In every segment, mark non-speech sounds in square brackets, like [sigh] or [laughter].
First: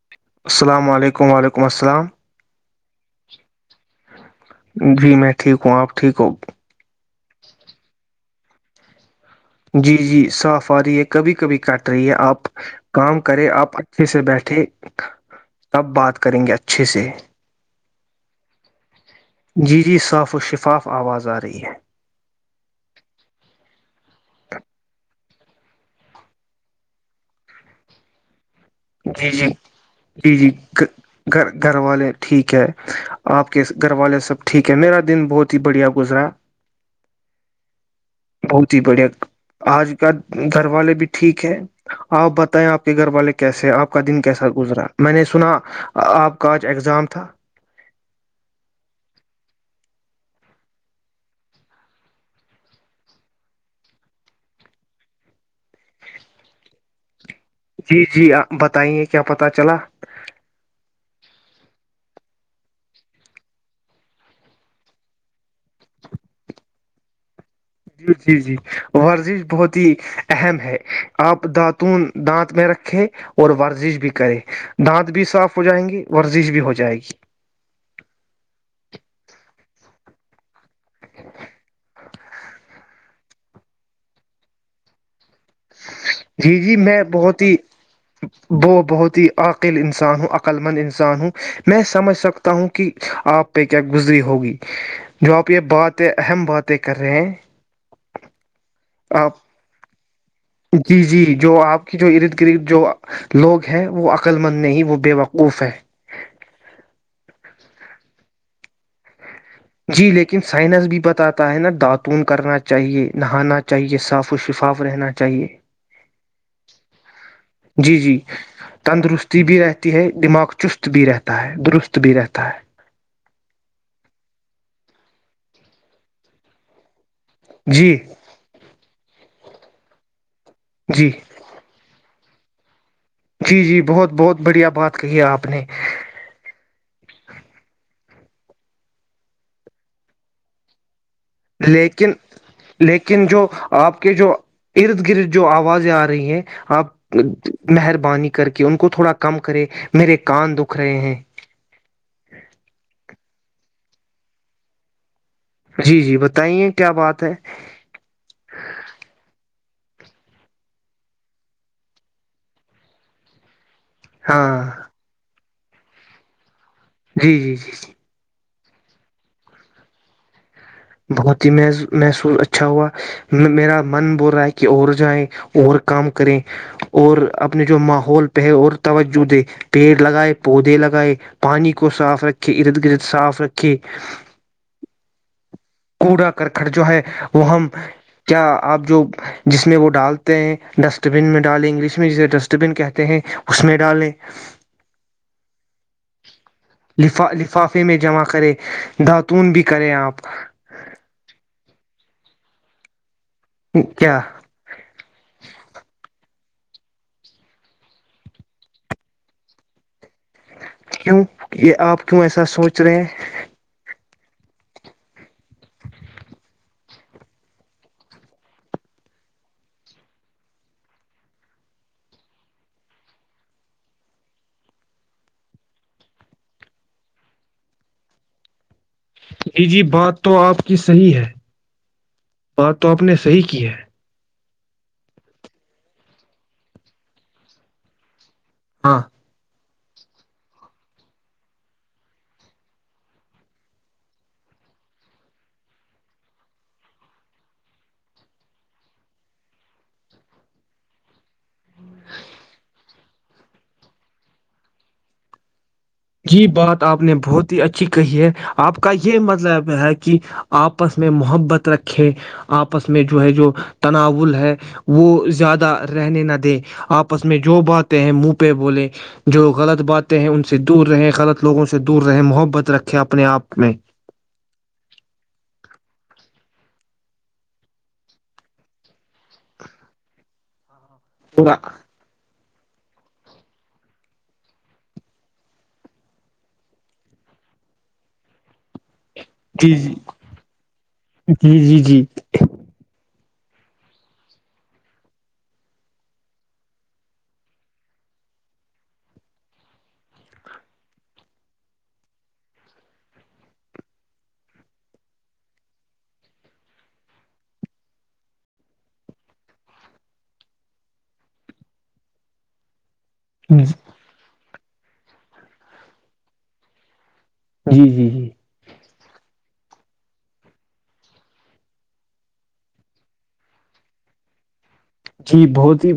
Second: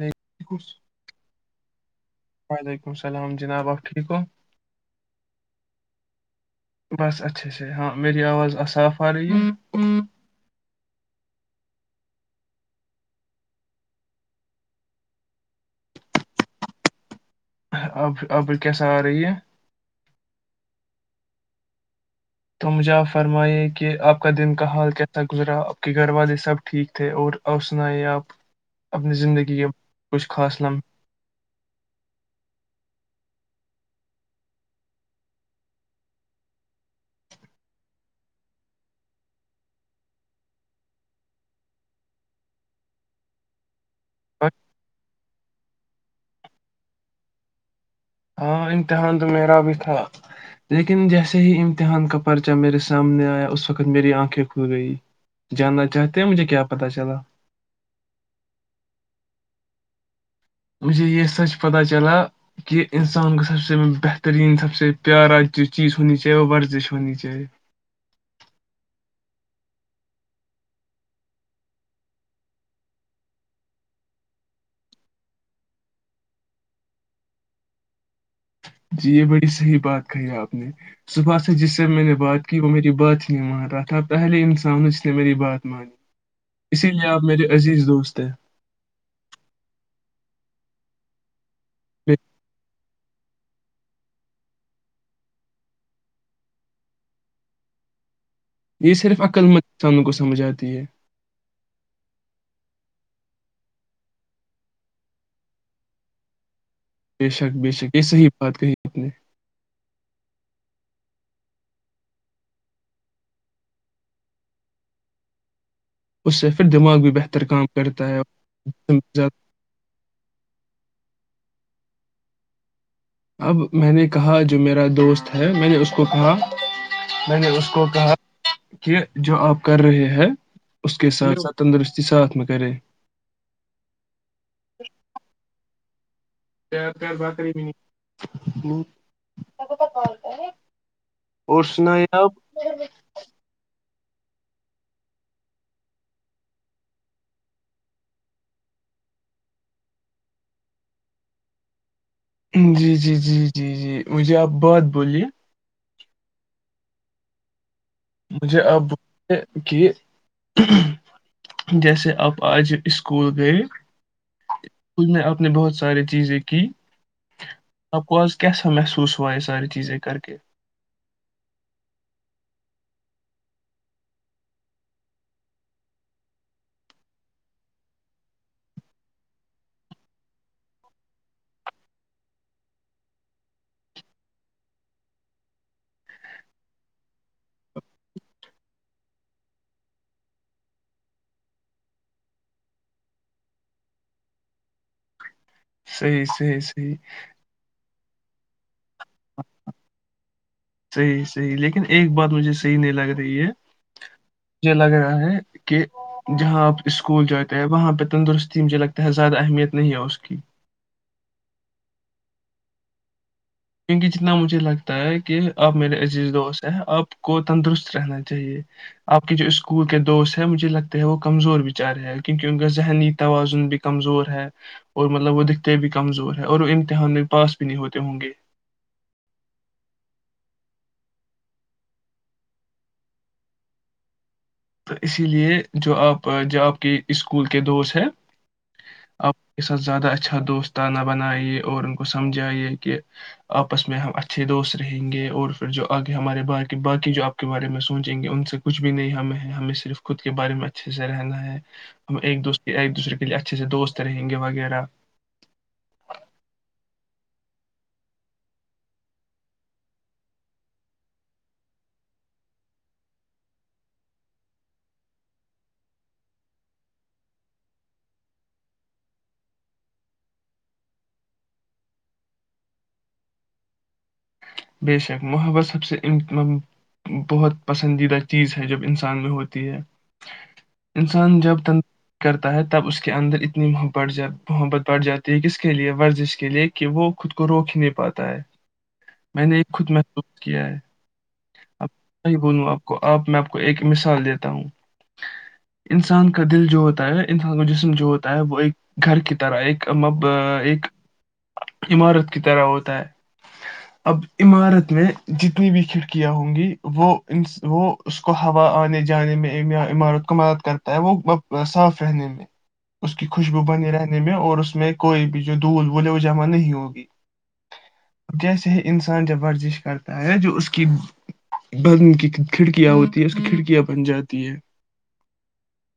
وعلیکم السلام علیکم وعلیکم السلام مسلام جناب آپر [unintelligible] ٹھیک ہو جی میں ٹھیک ہوں آپ ٹھیک ہو بس اچھے سے ہاں میری آواز آاف [unintelligible] جی جی صاف آ رہی ہے کبھی کبھی کٹ رہی ہے آپ کام کرے آپ اچھے سے بیٹھے تب بات کریں گے اچھے سے اب اب کے سات [unintelligible] جی جی صاف و شفاف آواز آ رہی ہے تو مجھے آپ فرمائیے کہ آپ کا دن کا حال کیسا گزرا آپ کے گھر والے سب ٹھیک تھے اور سنائی آپ اپنی جی جی زندگی کے کچھ جی جی خاص گ لمحے گھر والے ٹھیک ہے آپ کے گھر والے سب ٹھیک ہے میرا دن بہت ہی بڑھیا گزرا ہے بہت ہی بڑھیا آج کا گھر والے بھی ٹھیک ہے آپ بتائیں آپ کے گھر والے کیسے آپ [unintelligible] کا دن کیساتھ گزرا میں نے سنا آپ کا آج اگزام تھا ہاں امتحان تو میرا بھی تھا لیکن جیسے ہی امتحان کا پرچہ میرے سامنے آیا اس وقت میری آنکھیں کھل گئی جاننا چاہتے ہیں مجھے کیا پتا چلا [unintelligible] جی جی آپ بتائیے کیا پتہ چلا [unintelligible] مجھے یہ سچ پتہ چلا کہ انسان کو سب سے بہترین سب سے پیارا جو چیز ہونی چاہیے وہ ورزش ہونی چاہیے جی جی جی ورزش بہت ہی اہم ہے آپ داتون دانت میں رکھے اور ورزش بھی کرے دانت بھی صاف ہو جائیں گے ورزش بھی ہو جائے گی جی یہ بڑی صحی بات کہی آپ نے سبھا سےر جس سے میں نے بات کی وہ میری بات نہیں مان رہا تھا پہلے انسانوں اس نے میری بات مانی جی جی اسی میں لیے آپ بہت میرے ہی عزیز دوست ہیں وہ بہت ہی عقیل انسان ہوں قلمند انسان ہ میں بے- سمجھ سکتا ہوں کہ آپ پہ کیا گزری ہوگی جو آپ یہ باتیں اہم باتیں کر رہے ہیں یہ صرف آپ عقل مندان جی جی جو آپ کی جو ارد گرد جو لوگ ہیں وہ عقل مند نہیں وہ بے وقوف ہے بے شک بے یہ صحیح بات کہی آ نے جی لیکن سائنس بھی بتاتا ہے نا داتون کرنا چاہیے نہانا چاہیے صاف و شفاف رہنا چاہیے اس سے پھر دماغ بھی بہتر کام جی کرتا جی ہے تندرستی بھی رہتی ہے دماغ چست بھی رہتا ہے درست بھی رہتا ہے اب میں نے کہا جو میرا دوست ہے میں نے اس کو کہا میں نے اس کو جی کہا کہ جو آپ کر رہے ہیں اس جی کے ساتھ ساتھ تندرستی ساتھ میں کرے [unintelligible] جی جی بہت بہت بڑھیا بات کہی ہے آپ نے تار تار باتری م [unintelligible] لیکن لیکن جو آپ آ کے جو ارد گرد جو آوازیں آ رہی ہے آپ مہربانی کر کے ان کو تھوڑا کم کرے میرے کان دکھ رہے ہیں جی جی جی جی جی مجھے آپ بات بولیے جی جی بتائیے کیا بات ہے مجھے آپ بولیے کہ جیسے آپ آج اسکول گئے ہاں کھ میں اب نے بہت سارے چیزیں کی جی جی جی آپ کو آج کیسا محسوس ہوا یہ ساری چیزیں کر کے بہت ہی مح محسوس اچھا ہوا میرا من بول رہا ہے کہ اور جائیں اور کام کریں اور اپنے جو ماحول پہے اور توجہ دے پیڑ لگائے پودے لگائے پانی کو صاف رکھے ارد گرد صاف رکھے کوڑا کرکھڑ جو ہے وہ ہم کیا آپ جو جس میں وہ ڈالتے ہیں ڈسٹ بن میں ڈالیں انگلش میں جسے ڈسٹ بن کہتے ہیں اس میں ڈالیں صحیح صحیح صحیح لفافے میں جمع کریں داتون بھی کریں اپ صحیح صحیح لیکن ایک بات مجھے صحی نہیں لگا رہی ہے کیا مجھے لگ رہا ہے کہ جہاں آپ اسکول جاتے ہیں وہاں پہ تندرستی مجھے لگتا ہے زیادہ اہمیت نہیں ہے اس کی کیوں یہ آپ کیوں ایسا سوچ رہے ہیں کیونکہ جتنا مجھے لگتا ہے کہ آپ میرے عزیز دوست ہے آپ کو تندرست رہنا چاہیے آپ کے جو اسکول کے دوست ہے مجھے لگتا ہے وہ کمزور بچارے ہے کیونکہ ان کا ذہنی توازن بھی کمزور ہے اور مطلب وہ دکھتے بھی کمزور ہے اور وہ امتحان میں پاس بھی نہیں ہوتے ہوں گے جی جی بات تو آپ کی صحیح ہے بات تو آپ نے صحیح کی ہے تو اسی لے جو آپ جو آپ کے اسکول کے دوست ہیں ہاں آپ [unintelligible] اس ساتھ زیادہ اچھا دوستانہ بنائیے اور ان کو سمجھائیے کہ آپس میں ہم اچھے دوست رہیں گے اور پھر جو آگے ہمارے با باقی جو آپ کے بارے میں سوچیں گے ان سے کچھ بھی نہیں ہمیں ہمیں صرف خود کے بارے میں اچھے سے رہنا ہے ہم ایک دوسرے [unintelligible] دوسرے کے لیے اچھے سے دوست رہیں گے وغیرہ جی بات آپ نے بہت ہی اچھی کہی ہے آپ کا یہ مطلب ہے کہ آپس میں محبت رکھے آپس میں جو ہے جو تناول ہے وہ زیادہ رہنے نہ دیں آپس میں جو باتیں ہیں منہ پہ بولے جو غلط باتیں ہیں ان سے دور رہے غلط لوگوں سے دور رہے محبت رکھے اپنے آپ میں بے شک محبت سب سے بہت پسندیدہ چیز ہے جب انسان میں ہوتی ہے انسان پورا۔ جب تندی کرتے تب اس کے اندر اتنی محبت بڑھ جاتی ہے کس کے لیئے ورزش کے لیئے کہ وہ خود کو روک نہیں پاتا ہے میں نے ایک جی خود جی محسوس کیا ہے جی جی اب جی بولوں آپ کو آپ [unintelligible] میں آپ کو ایک مثال دیتا ہوں انسان کا دل جو ہوتا ہے انسان کا جسم جو ہوتا ہے وہ ایک گھر کی طرح ایک مب ایک عمارت کی طرح ہوتا ہے اب عمارت میں جتنی بھی کھڑک کیا ہوں گی وہ وہ اس کو ہوا آنے جانے میں یا عمارت کو مدد کرتا ہے وہ صاف رہنے میں اس کی خوشبو جی بنی رہنے میں اور اس اس میں کوئی بھی جو دھول وہولے وہ جمع نہیں ہوگی جی جی جی جیسے ہی انسان جوب ورزش کرتا ہے جو اس کی بد کی کھڑکیاں ہوتی ہے اس کی کھڑکیاں بن جاتی ہے جی بہت ہی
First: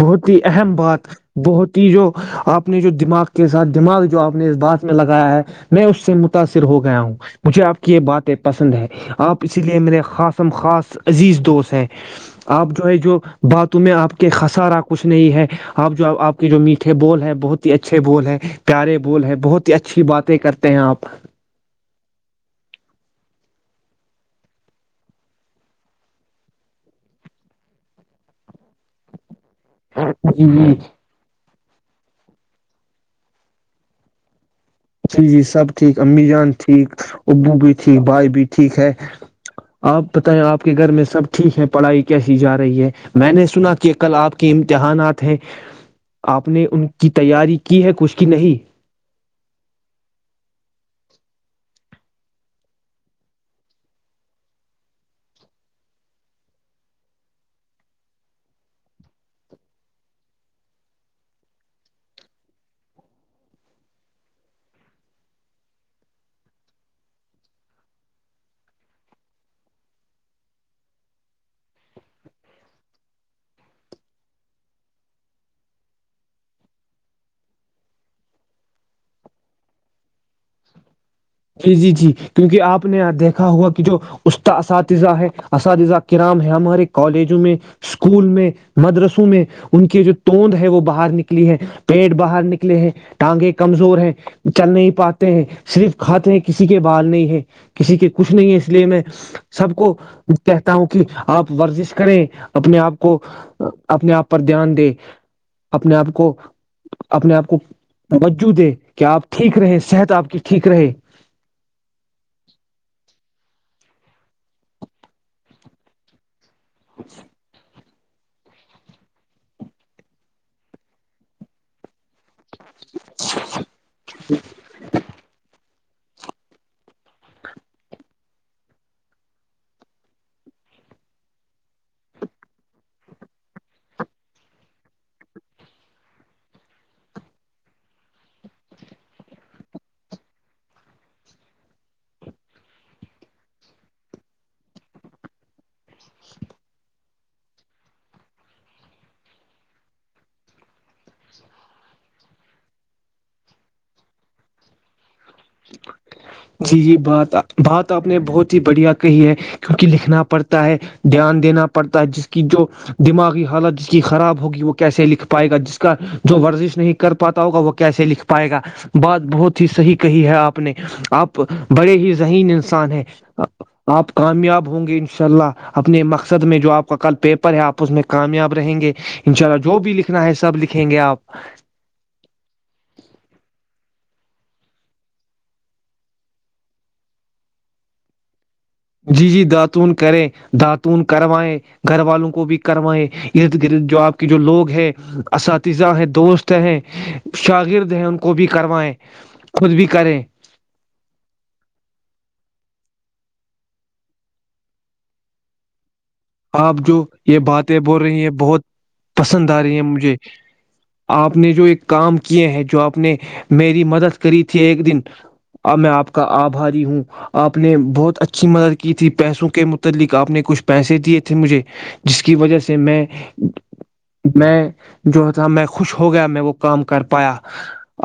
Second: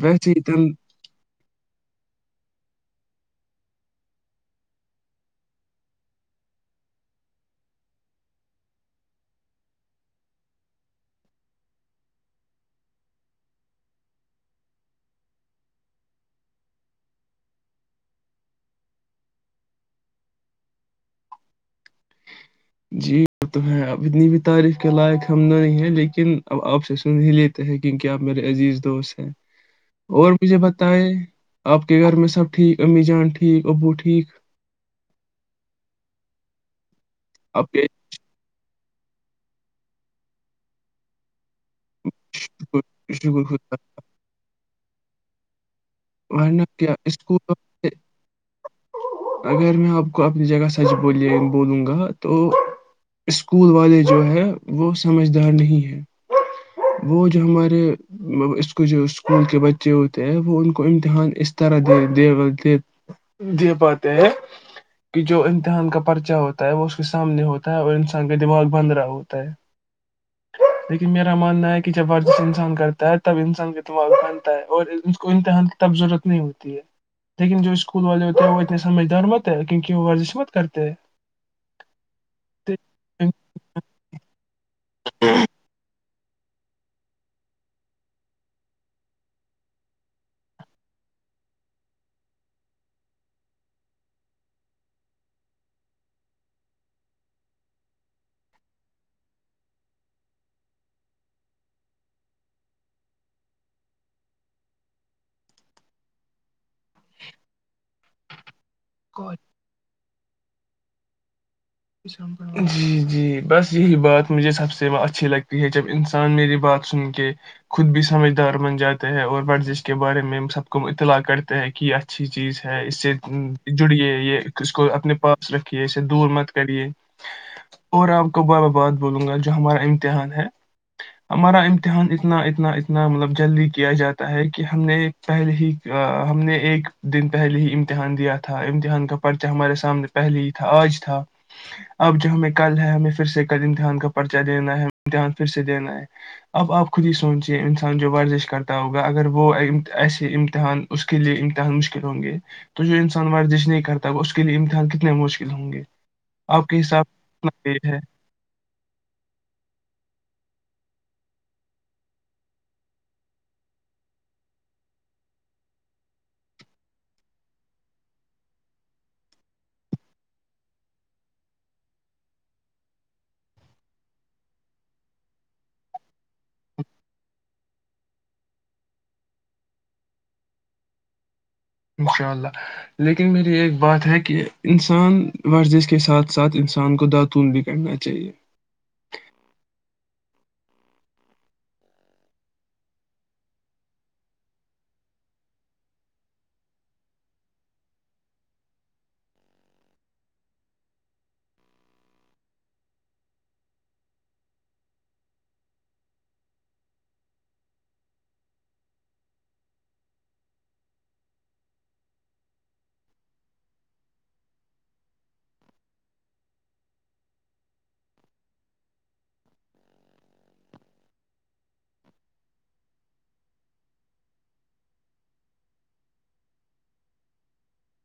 بہت ویسے ہی تن اہم بات بہت ہی جو آپ نے جو دماغ کے ساتھ دماغ جو آپ نے اس بات میں لگایا ہے میں اس سے متاثر ہو گیا ہوں مجھے آپ کی یہ باتیں پسند ہے آپ اسی لیے میرے خاصم خاص عزیز دوست ہیں آپ جو ہے جو باتوں میں آپ کے خسارا کچھ نہیں ہے آپ جو آپ کے جو میٹھے بول ہے بہت ہی اچھے بول ہے پیارے بول ہے بہت ہی اچھی باتیں کرتے ہیں آپ جی تو ہے اب اتنی بھی تعریف کے لائق ہم تو نہیں ہے لیکن اب آپ سے سن ہی لیتے ہیں کی کیا میرے عزیز دوست ہیں اور جی مجھے جی بتائے آپ کے گھر میں سب ٹھیک امی جان ٹھیک ابو ٹھیک جی جی سب ٹھیک امی جان ٹھیک ابو آپ بھی کے ٹھیک بھائی بھی ٹھیک ہے آپ بتائیں آپ کے گھر میں سب ٹھیک ہے پڑھائی کیسی جا شکر رہی ہے میں شکر نے سنا خدا کہ کل آپ کے امتحانات ا [inaudible] آپ ورنہ نے ان کیا کی اسکول تیاری کی ہے والے کچھ کی نہیں اگر آپ کو اپنی جگہ س بولوں گا تو اسکول والے جو ہے وہ سمجھدار نہیں ہے وہ جو ہمارے اس جو اسکول کے بچے ہوتے ہیں وہ ان امتحان اس طرح دے پاتے ہیں کہ جو امتحان کا پرچہ ہوتا ہے وہ اس کے سامنے ہوتا ہے اور انسان کا دماغ بن رہا ہوتا ہے لیکن میرا ماننا ہے کہ جب ورزش انسان کرتا ہے تب انسان کا دماغ بنتا ہے اور اس کو امتحان تب ضرورت نہیں ہوتی ہے لیکن جو اسکول والے ہوتے ہیں وہ اتنے سمجھدار مت ہے کیونکہ وہ ورزش مت کرتے ہیں جی جی جی کیونکہ آپ نے دیکھا ہوگا کہ جو استاد اساتذہ اساتذہ ہے اساتذہ کرام ہے ہمارے کالجوں میں اسکول میں مدرسوں میں ان کی جو توند ہے وہ باہر نکلی ہے پیٹ باہر نکلے ہیں ٹانگے کمزور ہیں چل نہیں پاتے ہیں صرف کھاتے ہیں کسی کے بال نہیں ہے کسی کے کچھ نہیں ہے اس لیے میں سب کو کہتا ہوں کہ آپ ورزش کریں اپنے آپ کو اپنے آپ پر دھیان دے اپنے آپ کو اپنے آپ کو توجہ دے کہ آپ ہیں ٹھیک رہے صحت آپ کی ٹھیک رہے [inaudible] جی جی بس یہی بات مجھے سب سے اچھی لگتی ہے جب انسان میری بات سن کے خود بھی سمجھدار بن جاتے ہے اور ورزش کے بارے میں ہم سب کو اطلاع کرتے ہے کہ یہ اچھی چیز ہے اسے جڑیے یہ اس کو اپنے پاس رکھ کیے اسے دور مت کریے اور آپ کو بابا بات بولوں گا جو ہمارا امتحان ہے ہمارا امتحان اتنا اتنا اتنا مطلب جلدی کیا جاتا ہے کہ ہم نے پہلے ہی ہم نے ایک دن پہلے ہی امتحان دیا تھا امتحان کا پرچہ ہمارے سامنے پہلے ہی تھا آج تھا اب جو ہمیں کل ہے ہمیں پھر سے کل امتحان کا پرچہ دینا ہے امتحان پھر سے دینا ہے اب آپ خود ہی سوچیے انسان جو ورزش کرتا ہوگا اگر وہ ایسے امتحان اس کے لیے امتحان مشکل ہوں گے تو جو انسان ورزش نہیں کرتا ہوگا اس کے لیے امتحان کتنے مشکل ہ ٹھیک ہے [inaudible] جی جی بات کتنا یہ بات ہے آپ نے بہت ہی بڑھیا کہی ہے کیونکہ لکھنا پڑھتا ہے دھیان دینا پڑھتا ہے جس کی جو دماغی حالت جس کی خراب ہوگی وہ کیسے لکھ پائے گا جس کا جو ورزش نہیں کر پاتا ہوگا وہ کیسے لکھ پائے گا بات بہت ہی صحیح کہی ہے آپ آپ نے آپ بڑے ہی ذہین انسان ہے آپ کامیاب ہوں گے انشاء اللہ اپنے مقصد میں جو آپ کا کل پیپر ہے آپ اس میں کامیاب رہیں گے انشاء اللہ جو بھی لکھنا ہے سب لکھیں گے آپ انشاء اللہ لیکن میری ایک بات ہے کہ انسان ورزش کے ساتھ ساتھ انسان کو داتون بھی کرنا چاہیئے جی جی داتون کریں داتون کروائیں گھر والوں کو بھی کروائیں ارد گرد جو آپ کے جو لوگ ہیں اساتذہ ہیں دوست ہیں شاگرد ہیں ان کو بھی کروائیں خود بھی کریں آپ جو یہ باتیں بول رہے ہیں بہت پسند آ رہی ہیں مجھے آپ نے جو ایک کام کیے ہیں جو آپ نے میری مدد کری تھی ایک دن اب میں آپ کا آبھاری ہوں آپ نے بہت اچھی مدد کی تھی پیسوں کے متعلق آپ نے کچھ پیسے دیے مجھے جس کی وجہ سے میں میں جو تھا میں خوش ہو گیا میں وہ کام کر پایا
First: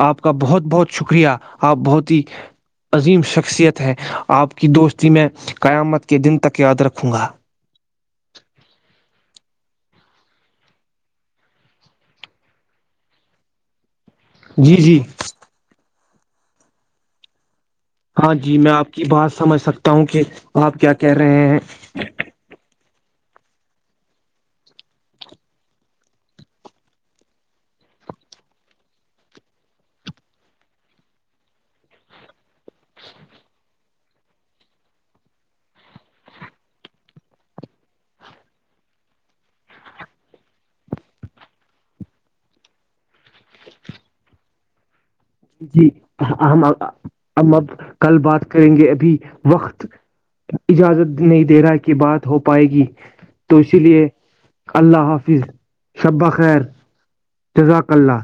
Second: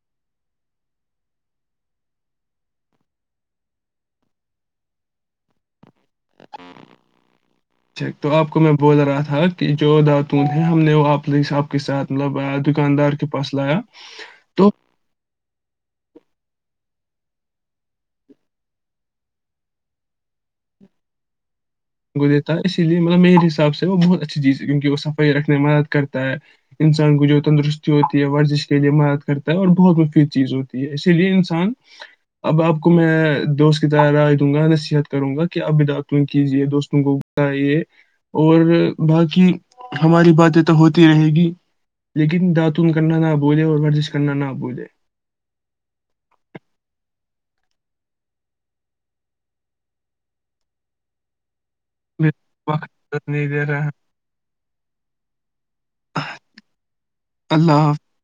آپ کا بہت بہت شکریہ آپ بہت ہی عظیم شخصیت ہے آپ کی دوستی میں قیامت کے دن تک یاد رکھوں گا تو آپ کو میں بول رہا تھا کہ جو داتون ہے ہم نے وہ آپ کے ساتھ مطلب دکاندار کے پاس لایا تو جی جی ہاں جی میں آپ کی بات سمجھ سکتا ہوں کہ آپ کیا کہہ رہے ہیں [inaudible] اسی لیے مطلب میرے حساب سے وہ بہت اچھی چیز ہے کیونکہ وہ صفائی رکھنے میں مدد کرتا ہے انسان کو جو تندرستی ہوتی ہے ورزش کے لیے مدد کرتا ہے اور بہت مفید چیز ہوتی ہے اسی لیے انسان اب آپ کو میں دوست کی طرح رائے دوں گا نصیحت کروں گا کہ آپ بھی داتون کیجیے دو دوستوں کو بتائیے اور باقی ہماری باتیں تو ہوتی رہے گی لیکن داتون کرنا نہ بھولے اور ورزش کرنا نہ بھولے جی ہم ہم اب کل بات کریں گے ابھی وقت اجازت نہیں دے رہا کی بات ہو پائے گی وقت نہیں تو دے اسی رہا لیے اللہ حافظ ہے شبہ خیر جزاک اللہ